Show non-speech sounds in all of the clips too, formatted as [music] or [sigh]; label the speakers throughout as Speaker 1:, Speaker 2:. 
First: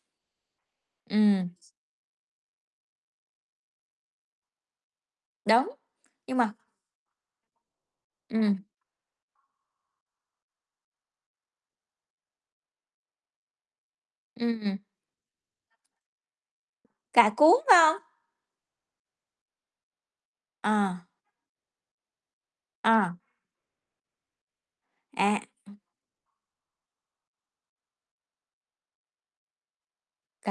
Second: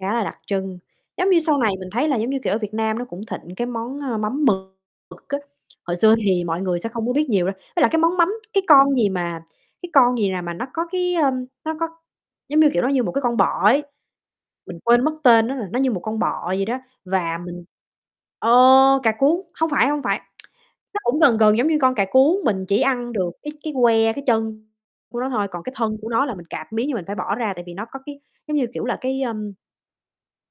Speaker 1: Khá là đặc trưng, giống như
Speaker 2: Ừm.
Speaker 1: sau này mình thấy là giống như kiểu ở Việt Nam nó cũng thịnh cái món, ơ, mắm mực mực á,
Speaker 2: Đúng,
Speaker 1: hồi xưa
Speaker 2: nhưng
Speaker 1: thì
Speaker 2: mà
Speaker 1: mọi người sẽ không có biết nhiều đâu. Với lại cái món mắm, cái
Speaker 2: Ừm.
Speaker 1: con gì mà, cái con gì nè mà nó có cái, ơm, nó có giống như kiểu nó như một cái con bọ ấy,
Speaker 2: Ừm.
Speaker 1: mình quên mất tên nó rồi, nó như một con bọ vậy đó.
Speaker 2: Cả
Speaker 1: Và
Speaker 2: cuống,
Speaker 1: mình
Speaker 2: phải hông?
Speaker 1: ờ, cà cuống, hông phải, hông phải, [tsk]
Speaker 2: Ờ.
Speaker 1: nó cũng gần gần giống như con cà cuống, mình chỉ ăn
Speaker 2: Ờ.
Speaker 1: được cái cái que, cái chân của nó
Speaker 2: À.
Speaker 1: thôi, còn cái
Speaker 2: Ừm.
Speaker 1: thân của nó là mình cạp miếng, nhưng mình phải bỏ ra, tại vì nó có cái giống như kiểu là cái, ơm,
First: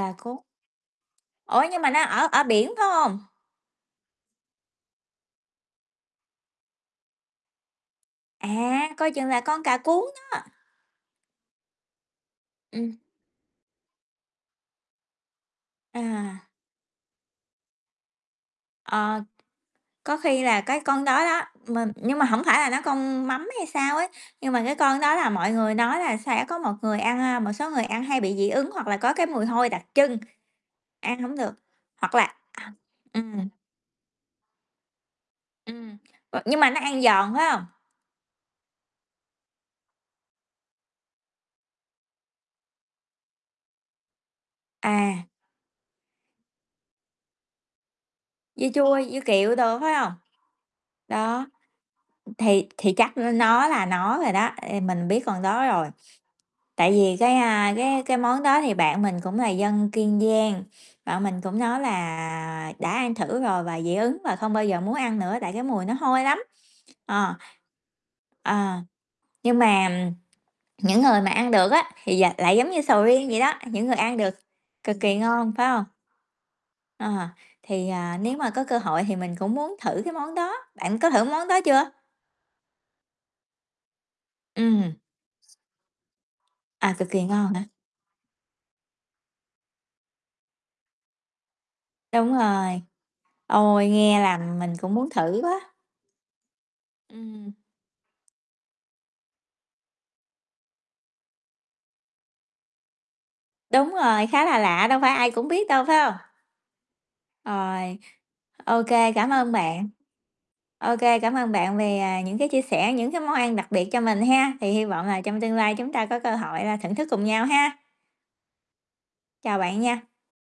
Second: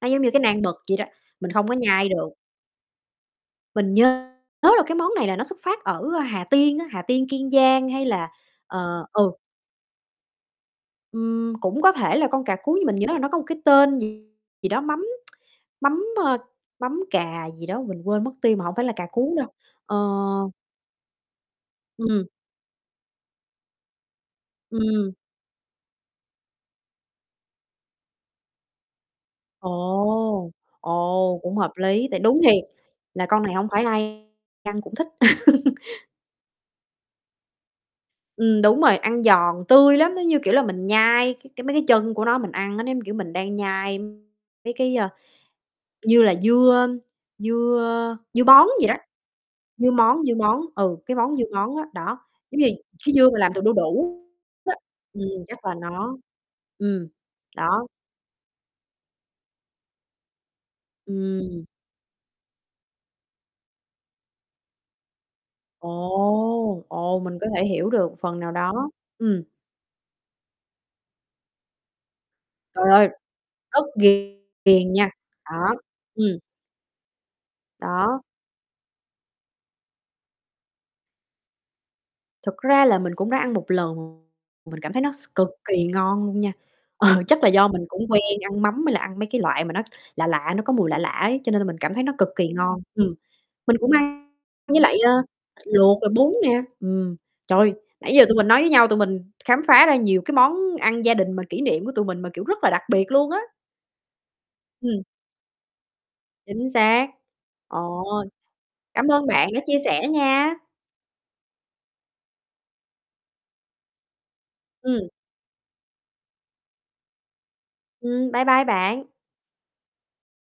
Speaker 1: nó giống như cái
Speaker 2: cuống.
Speaker 1: nan mực vậy đó, mình
Speaker 2: Ủa,
Speaker 1: hông có
Speaker 2: nhưng mà nó
Speaker 1: nhai
Speaker 2: ở
Speaker 1: được.
Speaker 2: ở biển phải hông?
Speaker 1: Mình nhớ là cái món này là nó xuất phát ở Hà Tiên á, Hà Tiên, Kiên Giang hay là,
Speaker 2: À,
Speaker 1: ờ
Speaker 2: coi chừng
Speaker 1: ừ.
Speaker 2: là con cà cuống đó.
Speaker 1: Ừm, cũng có thể là con cà cuống nhưng
Speaker 2: Ừm.
Speaker 1: mình nhớ là nó có một cái tên gì gì đó mắm [tsk] mắm, a,
Speaker 2: À.
Speaker 1: mắm cà gì đó mình quên mất tiêu mà hổng phải là cà
Speaker 2: Ờ,
Speaker 1: cuống đâu, ờ
Speaker 2: có khi là cái con đó đó, mình nhưng mà
Speaker 1: Ừm.
Speaker 2: hổng phải là nó con mắm hay sao ấy, nhưng mà cái con đó
Speaker 1: Ừm.
Speaker 2: là mọi người nói là sẽ có một người ăn, a, một số người ăn hay bị dị ứng hoặc là có cái mùi hôi đặc trưng,
Speaker 1: Ồ,
Speaker 2: ăn hổng
Speaker 1: ồ,
Speaker 2: được,
Speaker 1: cũng hợp lý,
Speaker 2: hoặc
Speaker 1: tại
Speaker 2: là
Speaker 1: đúng thiệt
Speaker 2: à,
Speaker 1: là con
Speaker 2: ừm.
Speaker 1: này hổng phải ai ăn cũng thích. [laughs]
Speaker 2: Ừm, v nhưng mà nó ăn giòn phải hông?
Speaker 1: Ừm, đúng rồi, ăn giòn, tươi lắm, nó như, kiểu, là mình nhai cái cái mấy cái chân của nó mình ăn á, nó giống, kiểu, mình đang nhai mấy cái, ơ,
Speaker 2: À.
Speaker 1: như là dưa, ơm, dưa, ơ, dưa
Speaker 2: Dưa
Speaker 1: bón vậy
Speaker 2: chua
Speaker 1: đó,
Speaker 2: hay dưa kiệu đồ,
Speaker 1: dưa
Speaker 2: phải hông?
Speaker 1: món, dưa món, ừ, cái món dưa
Speaker 2: Đó,
Speaker 1: món á, đó, giống như
Speaker 2: thì thì chắc
Speaker 1: cái dưa mà làm từ
Speaker 2: nó
Speaker 1: đu
Speaker 2: là nó
Speaker 1: đủ
Speaker 2: rồi đó,
Speaker 1: đó.
Speaker 2: ê, mình biết
Speaker 1: Ừm,
Speaker 2: con
Speaker 1: chắc
Speaker 2: đó
Speaker 1: là
Speaker 2: rồi.
Speaker 1: nó.
Speaker 2: Tại
Speaker 1: Ừm,
Speaker 2: vì cái, a,
Speaker 1: đó.
Speaker 2: cái cái món đó thì bạn mình cũng là dân Kiên Giang, bạn mình cũng
Speaker 1: Ừm.
Speaker 2: nói là đã ăn thử rồi và dị ứng và không bao giờ muốn ăn nữa, tại cái mùi nó hôi lắm,
Speaker 1: Ồ, ồ,
Speaker 2: ờ.
Speaker 1: mình có thể hiểu được phần nào
Speaker 2: Ờ,
Speaker 1: đó, ừm.
Speaker 2: nhưng mà, ừm, những người mà ăn được á, thì d lại giống như
Speaker 1: Trời
Speaker 2: sầu
Speaker 1: ơi,
Speaker 2: riêng vậy đó,
Speaker 1: rất
Speaker 2: những người ăn được
Speaker 1: ghiền ghiền
Speaker 2: cực
Speaker 1: nha,
Speaker 2: kỳ ngon, phải
Speaker 1: đó.
Speaker 2: hông?
Speaker 1: Ừm.
Speaker 2: Ờ, thì, à,
Speaker 1: Đó.
Speaker 2: nếu mà có cơ hội thì mình cũng muốn thử cái món đó, bạn có thử cái món đó chưa?
Speaker 1: Thực ra là mình cũng đã ăn một lần, mình cảm
Speaker 2: Ừm.
Speaker 1: thấy nó s cực kỳ ngon luôn nha,
Speaker 2: À,
Speaker 1: ờ,
Speaker 2: cực kỳ
Speaker 1: chắc là
Speaker 2: ngon hả?
Speaker 1: do mình cũng quen ăn mắm hay là ăn mấy cái loại mà nó lạ lạ, nó có mùi lạ lạ ấy, cho nên là mình cảm thấy nó cực
Speaker 2: Đúng
Speaker 1: kỳ ngon,
Speaker 2: rồi.
Speaker 1: ừm. Mình
Speaker 2: Ôi,
Speaker 1: cũng
Speaker 2: nghe
Speaker 1: ăn
Speaker 2: làm mình
Speaker 1: với
Speaker 2: cũng
Speaker 1: lại,
Speaker 2: muốn
Speaker 1: ơ,
Speaker 2: thử quá.
Speaker 1: luộc rồi bún nè, ừm.
Speaker 2: Ừm.
Speaker 1: Trời ơi, nãy giờ tụi mình nói với nhau tụi mình khám phá ra nhiều cái món ăn gia đình mà kỷ niệm của tụi mình mà, kiểu, rất là đặc biệt luôn á.
Speaker 2: Đúng rồi, khá là lạ, đâu
Speaker 1: Ừm.
Speaker 2: phải ai cũng biết đâu, phải hông?
Speaker 1: Chính xác.
Speaker 2: Rồi,
Speaker 1: Ồ!
Speaker 2: OK,
Speaker 1: Cảm ơn
Speaker 2: cảm
Speaker 1: bạn
Speaker 2: ơn
Speaker 1: đã chia
Speaker 2: bạn.
Speaker 1: sẻ nha!
Speaker 2: OK, cảm ơn bạn vì, à, những cái chia sẻ, những cái món ăn đặc biệt cho mình ha, thì hy vọng
Speaker 1: Ừm.
Speaker 2: là trong tương lai chúng ta có cơ hội là thưởng thức cùng nhau ha.
Speaker 1: Ừm, bye bye bạn.
Speaker 2: Chào bạn nha.